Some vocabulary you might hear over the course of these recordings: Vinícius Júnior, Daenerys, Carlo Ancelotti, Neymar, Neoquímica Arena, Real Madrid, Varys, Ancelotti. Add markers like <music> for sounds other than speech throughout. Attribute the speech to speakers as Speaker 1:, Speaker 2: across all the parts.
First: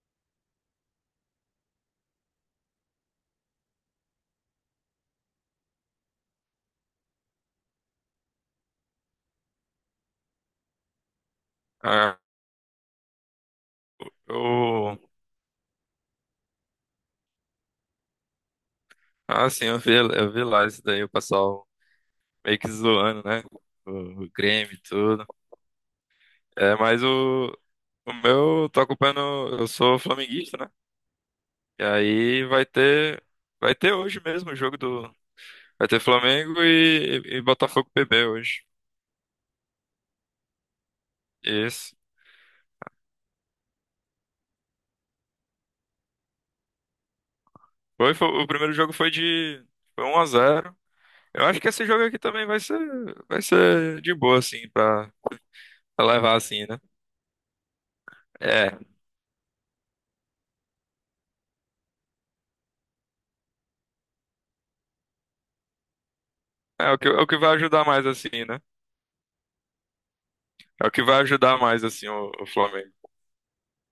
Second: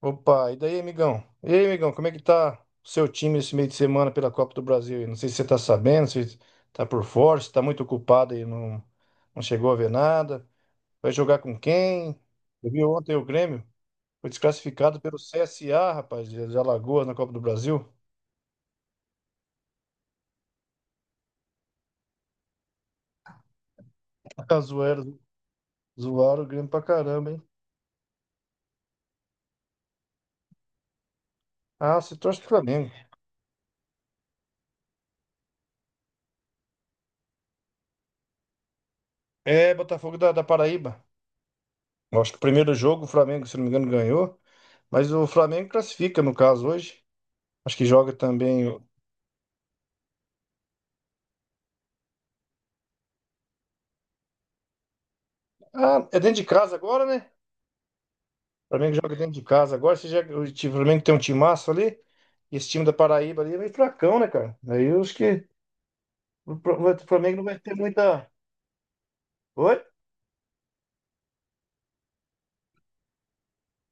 Speaker 1: Opa, e daí, amigão? E aí, amigão, como é que tá o seu time esse meio de semana pela Copa do Brasil? Aí? Não sei se você tá sabendo, se tá por fora, se tá muito ocupado e não chegou a ver nada. Vai jogar com
Speaker 2: Ah,
Speaker 1: quem? Eu vi ontem o Grêmio, foi
Speaker 2: eu,
Speaker 1: desclassificado pelo CSA, rapaz, de Alagoas na Copa do Brasil.
Speaker 2: sim, eu vi lá isso daí, o pessoal meio que zoando, né? O
Speaker 1: <laughs>
Speaker 2: Grêmio e
Speaker 1: Zoaram,
Speaker 2: tudo.
Speaker 1: zoaram o Grêmio
Speaker 2: É,
Speaker 1: pra
Speaker 2: mas
Speaker 1: caramba, hein?
Speaker 2: eu tô acompanhando, eu sou flamenguista, né? E
Speaker 1: Ah, você torce
Speaker 2: aí
Speaker 1: pro
Speaker 2: vai
Speaker 1: Flamengo.
Speaker 2: ter, vai ter hoje mesmo vai ter Flamengo e Botafogo PB hoje.
Speaker 1: É, Botafogo da Paraíba.
Speaker 2: Isso.
Speaker 1: Eu acho que o primeiro jogo o Flamengo, se não me engano, ganhou. Mas o Flamengo classifica, no caso, hoje. Acho que joga
Speaker 2: O
Speaker 1: também.
Speaker 2: primeiro jogo foi 1-0. Eu acho que esse jogo aqui também vai ser de boa, assim, pra
Speaker 1: Ah, é
Speaker 2: levar,
Speaker 1: dentro de
Speaker 2: assim,
Speaker 1: casa
Speaker 2: né?
Speaker 1: agora, né? O
Speaker 2: É,
Speaker 1: Flamengo joga dentro de casa agora. Você já, o Flamengo tem um timaço ali. E esse time da Paraíba ali é meio fracão, né, cara? Aí eu acho que
Speaker 2: é
Speaker 1: o
Speaker 2: o que, é o que
Speaker 1: Flamengo não
Speaker 2: vai
Speaker 1: vai ter
Speaker 2: ajudar mais,
Speaker 1: muita.
Speaker 2: assim, né?
Speaker 1: Oi?
Speaker 2: É o que vai ajudar mais, assim, o Flamengo.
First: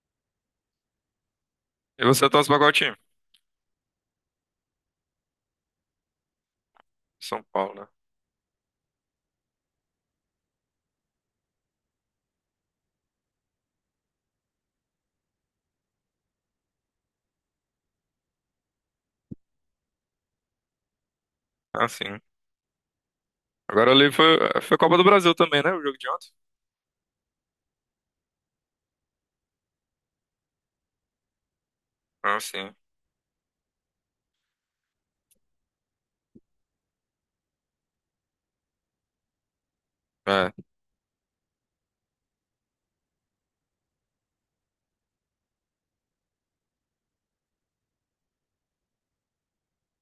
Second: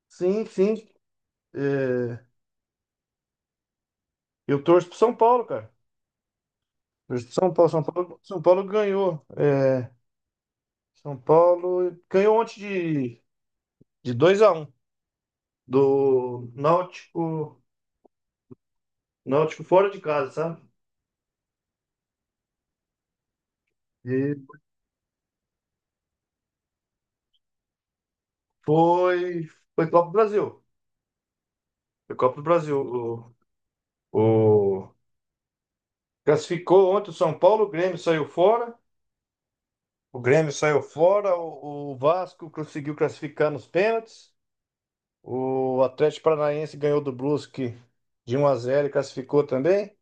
Speaker 1: Sim, sim.
Speaker 2: E
Speaker 1: É,
Speaker 2: você torce pra qual time?
Speaker 1: eu torço pro São Paulo, cara.
Speaker 2: São
Speaker 1: Torço pro São Paulo.
Speaker 2: Paulo,
Speaker 1: São
Speaker 2: né?
Speaker 1: Paulo, São Paulo ganhou. É, São Paulo ganhou ontem de 2-1 do Náutico, Náutico fora de casa, sabe?
Speaker 2: Ah, sim. Agora ali
Speaker 1: E
Speaker 2: foi Copa do Brasil também, né? O jogo de ontem.
Speaker 1: foi, foi Copa do Brasil. Foi Copa
Speaker 2: Ah,
Speaker 1: do
Speaker 2: sim.
Speaker 1: Brasil. O... Classificou ontem o São Paulo, o Grêmio saiu fora. O Grêmio
Speaker 2: É,
Speaker 1: saiu fora, o Vasco conseguiu classificar nos pênaltis. O Atlético Paranaense ganhou do Brusque de 1-0 e classificou também.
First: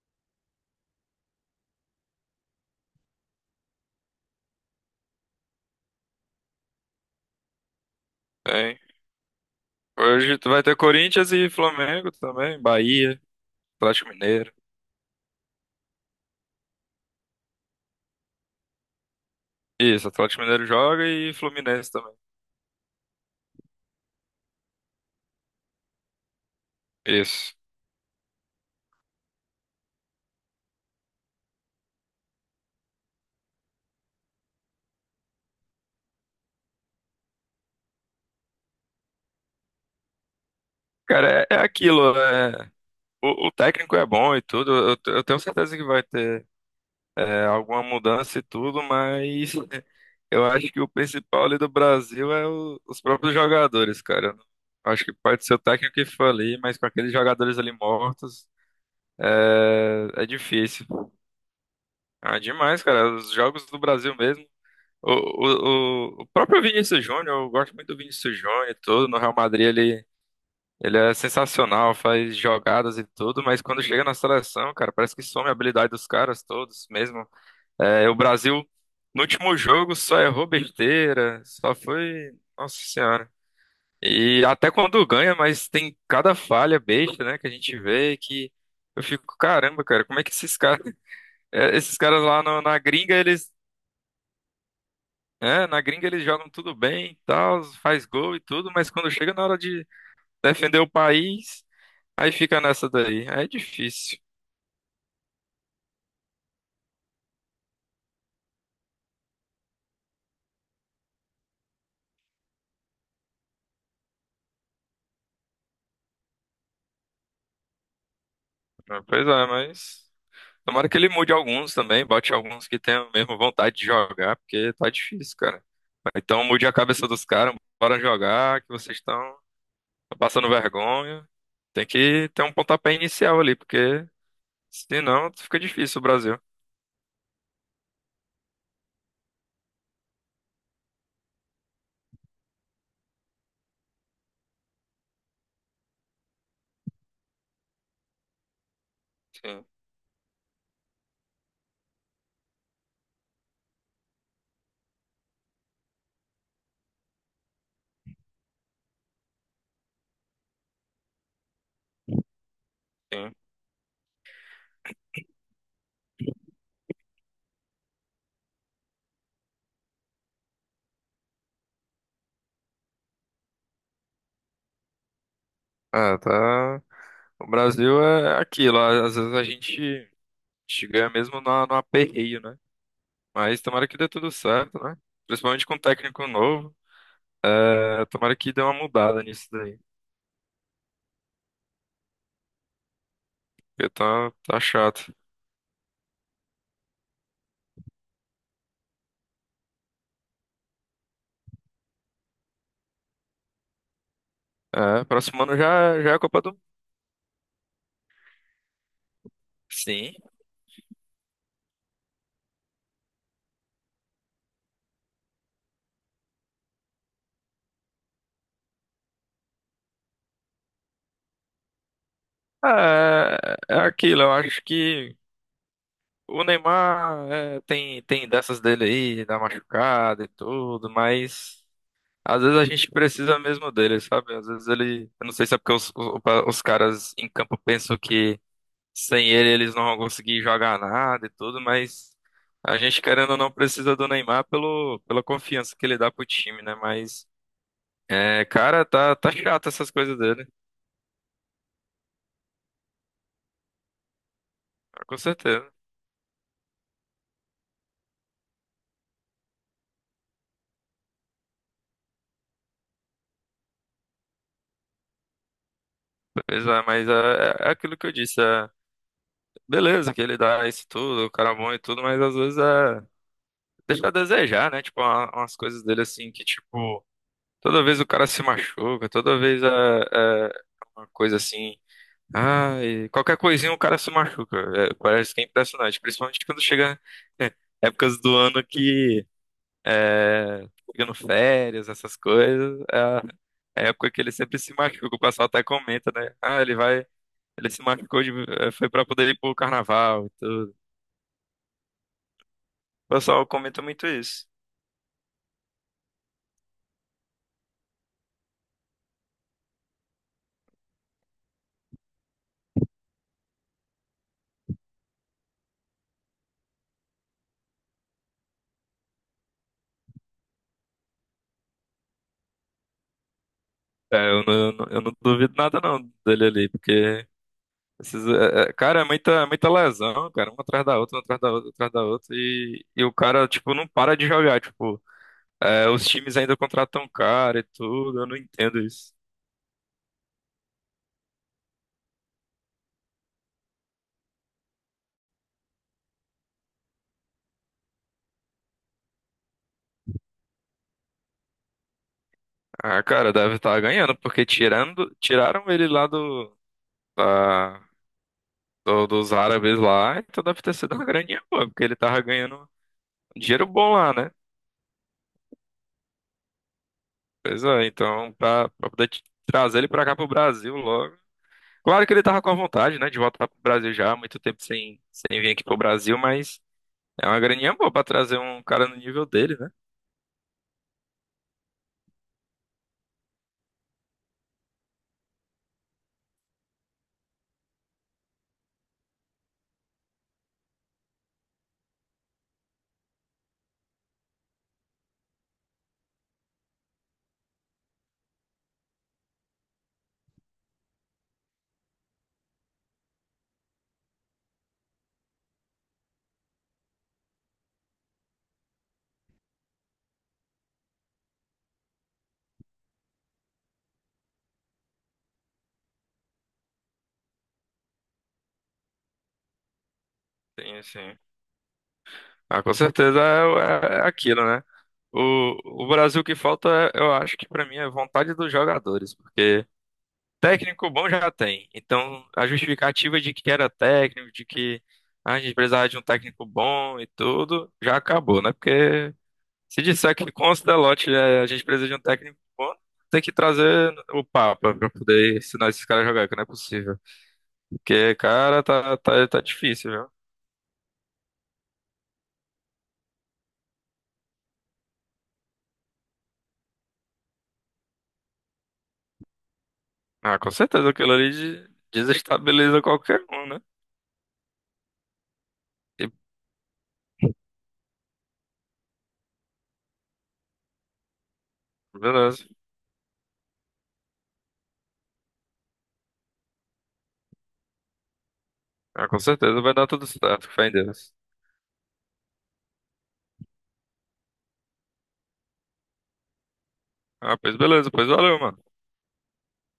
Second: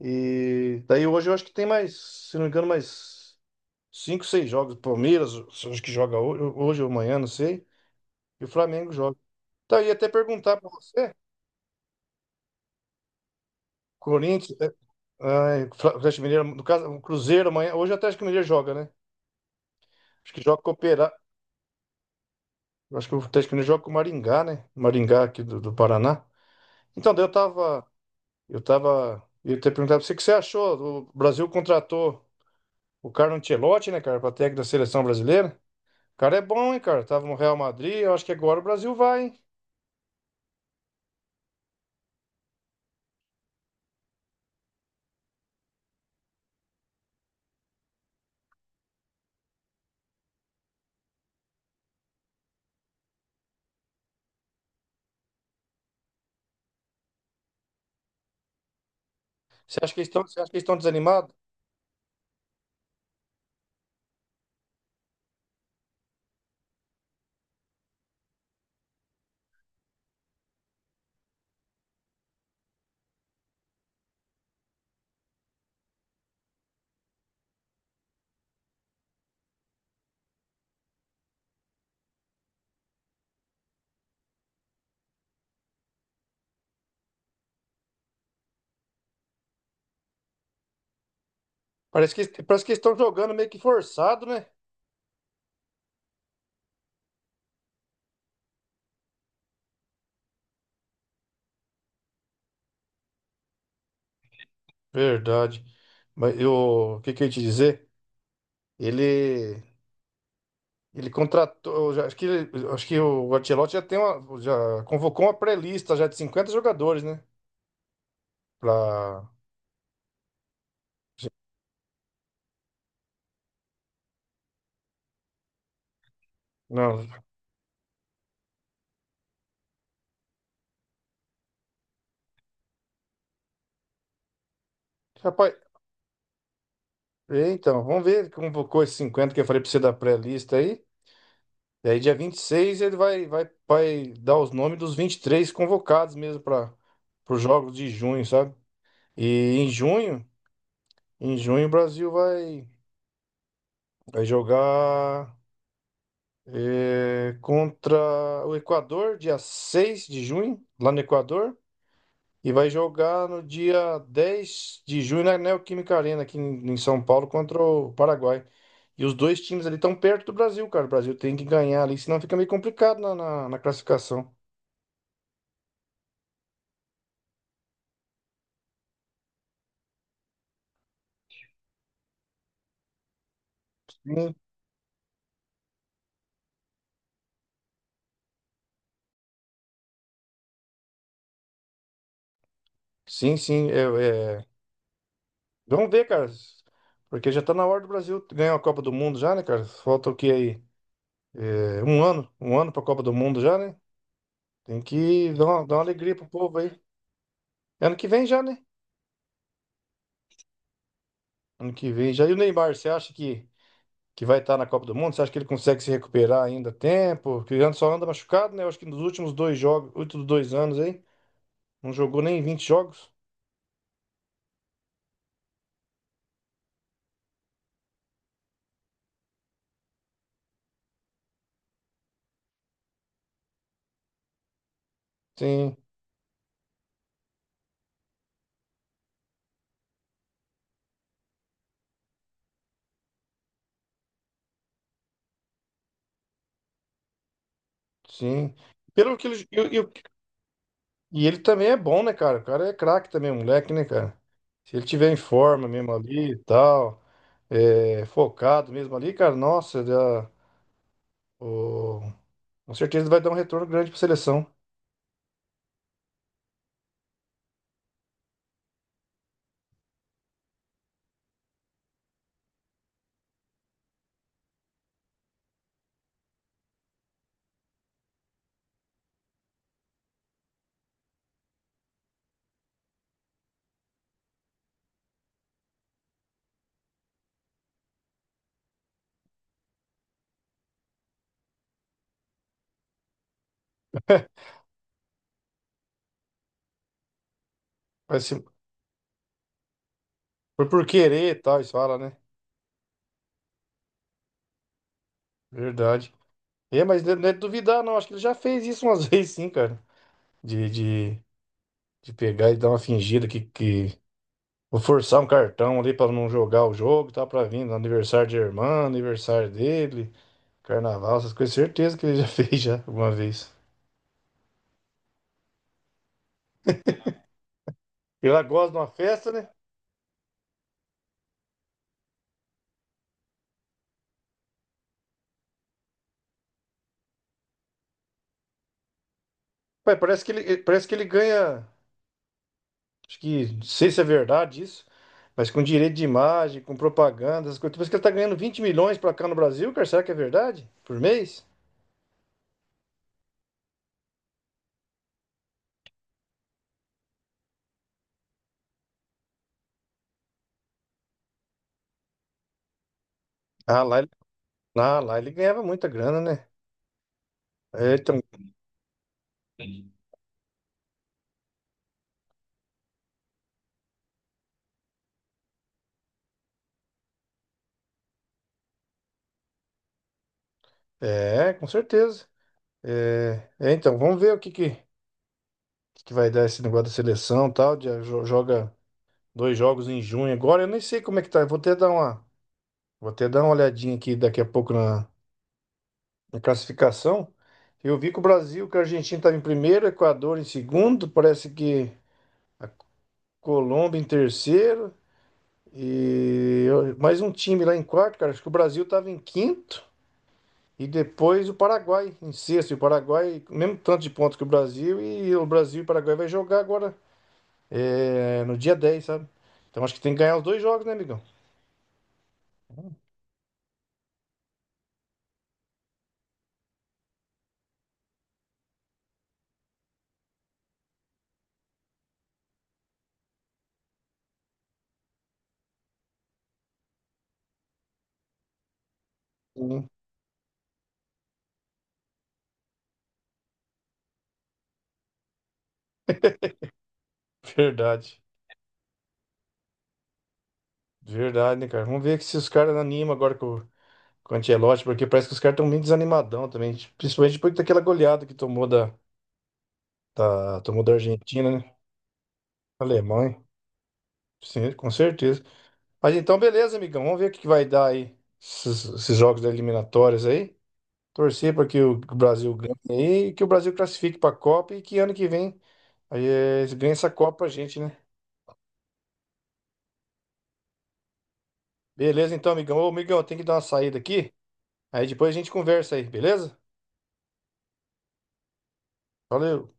Speaker 1: E daí hoje eu acho que tem mais, se não me engano, mais 5, 6 jogos. Palmeiras, acho que joga hoje, hoje ou amanhã, não sei. E o
Speaker 2: tem.
Speaker 1: Flamengo joga. Então, eu ia até
Speaker 2: Hoje tu
Speaker 1: perguntar
Speaker 2: vai
Speaker 1: pra
Speaker 2: ter
Speaker 1: você,
Speaker 2: Corinthians e Flamengo também, Bahia, Atlético
Speaker 1: Corinthians,
Speaker 2: Mineiro.
Speaker 1: ah, Atlético Mineiro, no caso, o Cruzeiro amanhã, hoje o Atlético Mineiro joga, né?
Speaker 2: Isso,
Speaker 1: Acho que
Speaker 2: Atlético
Speaker 1: joga
Speaker 2: Mineiro
Speaker 1: com o
Speaker 2: joga
Speaker 1: Operário.
Speaker 2: e Fluminense também.
Speaker 1: Eu acho que o Atlético Mineiro joga com o Maringá, né? Maringá aqui do Paraná. Então, daí eu
Speaker 2: Isso.
Speaker 1: tava. Eu tava. Eu até perguntar pra você o que você achou. O Brasil contratou o Carlo Ancelotti, né, cara, pra técnico da seleção brasileira. O cara é bom, hein, cara? Tava no Real Madrid. Eu acho que agora o Brasil vai, hein?
Speaker 2: Cara, é aquilo. O técnico é bom e tudo, eu tenho certeza que vai ter alguma mudança e tudo, mas eu acho que o principal ali do Brasil é os próprios jogadores, cara. Eu não-. Acho que pode ser o técnico que for ali, mas com aqueles jogadores ali mortos,
Speaker 1: Você acha que
Speaker 2: é,
Speaker 1: eles estão,
Speaker 2: é
Speaker 1: você acha que eles estão
Speaker 2: difícil.
Speaker 1: desanimados?
Speaker 2: Ah, demais, cara. Os jogos do Brasil mesmo. O próprio Vinícius Júnior, eu gosto muito do Vinícius Júnior e tudo. No Real Madrid ele é sensacional, faz jogadas e tudo, mas quando chega na seleção, cara, parece que some a habilidade dos caras todos mesmo. É, o Brasil, no último jogo, só errou besteira, só foi. Nossa Senhora. E até quando ganha, mas tem cada falha besta, né, que a gente vê que eu fico, caramba, cara, como é que esses caras, <laughs> esses
Speaker 1: Parece
Speaker 2: caras
Speaker 1: que,
Speaker 2: lá
Speaker 1: parece que eles
Speaker 2: na
Speaker 1: estão
Speaker 2: gringa,
Speaker 1: jogando meio que forçado, né?
Speaker 2: na gringa eles jogam tudo bem, e tal, faz gol e tudo, mas quando chega na hora de defender o país, aí fica nessa daí. Aí é difícil.
Speaker 1: Verdade. Mas eu. O que que eu ia te dizer? Ele. Ele contratou, acho que, acho que o Ancelotti já tem uma, já convocou uma pré-lista já de 50 jogadores, né?
Speaker 2: É, pois
Speaker 1: Pra,
Speaker 2: é, mas. Tomara que ele mude alguns também, bote alguns que tenham mesmo vontade de jogar, porque tá difícil, cara. Então mude a
Speaker 1: não,
Speaker 2: cabeça dos caras, bora jogar, que vocês estão passando vergonha. Tem que ter um pontapé inicial ali, porque senão
Speaker 1: rapaz,
Speaker 2: fica difícil o Brasil.
Speaker 1: é, então, vamos ver, ele convocou esses 50 que eu falei pra você da pré-lista aí, e aí dia 26 ele vai dar os nomes dos 23 convocados mesmo para os jogos de junho, sabe? E
Speaker 2: Sim,
Speaker 1: em junho, em junho o Brasil vai jogar contra o Equador, dia 6 de junho, lá no Equador, e vai jogar
Speaker 2: sim.
Speaker 1: no dia 10 de junho na Neoquímica Arena, aqui em São Paulo, contra o Paraguai. E os dois times ali estão perto do Brasil, cara. O Brasil tem que ganhar ali, senão fica meio complicado na classificação.
Speaker 2: Ah, tá. O Brasil é aquilo, às vezes a gente ganha mesmo no, no aperreio, né? Mas tomara que dê tudo
Speaker 1: Sim,
Speaker 2: certo, né? Principalmente com o técnico novo, tomara que dê uma mudada nisso daí,
Speaker 1: sim. Sim,
Speaker 2: porque tá,
Speaker 1: é.
Speaker 2: tá chato.
Speaker 1: Vamos ver, cara. Porque já tá na hora do Brasil ganhar a Copa do Mundo já, né, cara? Falta o que aí? É, um ano. Um ano pra Copa do Mundo já, né? Tem
Speaker 2: É,
Speaker 1: que
Speaker 2: próximo
Speaker 1: dar
Speaker 2: ano
Speaker 1: uma, dar uma
Speaker 2: já, já é
Speaker 1: alegria
Speaker 2: a
Speaker 1: pro
Speaker 2: Copa do
Speaker 1: povo
Speaker 2: Mundo.
Speaker 1: aí. Ano que vem já, né?
Speaker 2: Sim.
Speaker 1: Ano que vem já. E o Neymar, você acha que vai estar na Copa do Mundo? Você acha que ele consegue se recuperar ainda a tempo? Porque ele só anda machucado, né? Eu acho que nos últimos dois jogos, últimos 2 anos aí, não jogou nem 20 jogos.
Speaker 2: É, é aquilo, eu acho que o Neymar tem dessas dele aí, da machucada e tudo, mas às vezes a gente precisa mesmo dele, sabe? Às vezes ele. Eu não sei se é porque
Speaker 1: Sim,
Speaker 2: os, os caras em campo pensam que sem ele eles não vão conseguir jogar nada e tudo, mas a gente querendo ou não precisa do Neymar pelo, pela confiança que ele dá pro time, né? Mas, é,
Speaker 1: sim.
Speaker 2: cara, tá,
Speaker 1: Pelo que
Speaker 2: tá
Speaker 1: ele,
Speaker 2: chato essas coisas dele,
Speaker 1: e ele também é bom, né, cara? O cara é craque também, o moleque, né, cara? Se ele tiver em
Speaker 2: com
Speaker 1: forma
Speaker 2: certeza.
Speaker 1: mesmo ali e tal, focado mesmo ali, cara, nossa, o- com certeza ele vai dar um retorno grande pra seleção.
Speaker 2: Pois é, mas é aquilo que eu disse, beleza que ele dá isso tudo, o cara é bom e tudo, mas às vezes deixa a desejar, né? Tipo, umas coisas dele assim que, tipo, toda vez o cara se machuca, toda vez é uma coisa assim, ai, qualquer coisinha o cara se machuca. É, parece que é impressionante, principalmente quando chega <laughs> épocas do ano que é, chegando férias, essas coisas, é a época que ele
Speaker 1: <laughs>
Speaker 2: sempre se machuca, o pessoal até comenta, né? Ah, ele vai. Ele se
Speaker 1: Vai
Speaker 2: machucou
Speaker 1: ser-
Speaker 2: foi pra poder ir pro carnaval e
Speaker 1: foi
Speaker 2: tudo.
Speaker 1: por querer e tal, isso fala, né?
Speaker 2: O pessoal comenta muito isso.
Speaker 1: Verdade. É, mas não é de duvidar, não. Acho que ele já fez isso umas <laughs> vezes, sim, cara. De, de, de pegar e dar uma fingida que. Vou forçar um cartão ali pra não jogar o jogo, tá? Pra vir no aniversário de irmã, aniversário dele, carnaval, essas coisas. Certeza que ele já <laughs> fez já alguma vez.
Speaker 2: É, eu não duvido nada não dele ali, porque
Speaker 1: Ele lá gosta de uma
Speaker 2: cara, é muita,
Speaker 1: festa,
Speaker 2: é
Speaker 1: né?
Speaker 2: muita lesão, cara, uma atrás da outra, uma atrás da outra, uma atrás da outra, e o cara, tipo, não para de jogar, tipo, é, os times ainda contratam cara e tudo, eu não entendo isso.
Speaker 1: Pai, parece que ele ganha. Acho que. Não sei se é verdade isso, mas com direito de imagem, com propaganda, essas coisas. Parece que ele tá ganhando 20 milhões pra cá no Brasil, cara. Será que é verdade? Por mês?
Speaker 2: Ah, cara, deve estar ganhando, porque tiraram ele lá do, da- dos árabes lá, então deve ter sido uma graninha boa, porque ele tava ganhando um dinheiro
Speaker 1: Ah,
Speaker 2: bom
Speaker 1: lá
Speaker 2: lá, né?
Speaker 1: Ah, lá ele ganhava muita grana, né?
Speaker 2: Pois é,
Speaker 1: É, então,
Speaker 2: então, pra poder trazer ele pra cá pro Brasil logo. Claro que ele tava com a vontade, né, de voltar pro Brasil já, há muito tempo sem, sem vir aqui pro Brasil, mas é uma graninha boa pra trazer um cara no nível dele, né?
Speaker 1: com certeza. É, então, vamos ver o que vai dar esse negócio da seleção e tal. Ah, joga dois jogos em junho agora. Eu nem sei como é que tá. Eu vou até dar uma olhadinha aqui daqui a pouco na classificação. Eu vi que a Argentina estava em primeiro, o Equador em segundo, parece que a Colômbia em terceiro. E mais um time lá em quarto, cara. Acho que o Brasil estava em quinto. E depois o Paraguai, em sexto, e o Paraguai, mesmo tanto de pontos que o Brasil, e o Brasil e o Paraguai vai jogar agora, no dia 10, sabe? Então acho que tem que ganhar os dois
Speaker 2: Sim,
Speaker 1: jogos, né,
Speaker 2: sim.
Speaker 1: amigão?
Speaker 2: Ah, com certeza é aquilo, né? O Brasil que falta, eu acho que pra mim é vontade dos jogadores, porque técnico bom já tem. Então, a justificativa de que era técnico, de que ah, a gente precisava de um técnico bom e tudo, já acabou, né? Porque se
Speaker 1: Sim.
Speaker 2: disser que com o Ancelotti é, a gente precisa de um técnico bom, tem que trazer o Papa pra poder ensinar esses caras a jogar, que não é possível. Porque,
Speaker 1: Verdade,
Speaker 2: cara, tá difícil, viu?
Speaker 1: verdade, né, cara? Vamos ver que se os caras animam agora com o Ancelotti, porque parece que os caras estão meio desanimadão também, principalmente depois daquela goleada que tomou da,
Speaker 2: Ah, com
Speaker 1: da, tomou
Speaker 2: certeza,
Speaker 1: da
Speaker 2: aquilo ali
Speaker 1: Argentina, né?
Speaker 2: desestabiliza qualquer
Speaker 1: Alemanha,
Speaker 2: um, né?
Speaker 1: sim, com certeza.
Speaker 2: E
Speaker 1: Mas então, beleza, amigão, vamos ver o que que vai dar aí, esses jogos da eliminatórias aí. Torcer para que o
Speaker 2: beleza.
Speaker 1: Brasil ganhe e que o Brasil classifique para a Copa e que ano que vem aí, eles essa Copa pra gente, né?
Speaker 2: Ah, com certeza vai dar tudo certo, fé em Deus.
Speaker 1: Beleza, então, amigão. Ô, amigão, tem que dar uma saída aqui. Aí depois a gente conversa aí, beleza?
Speaker 2: Ah, pois beleza, pois valeu, mano.
Speaker 1: Valeu.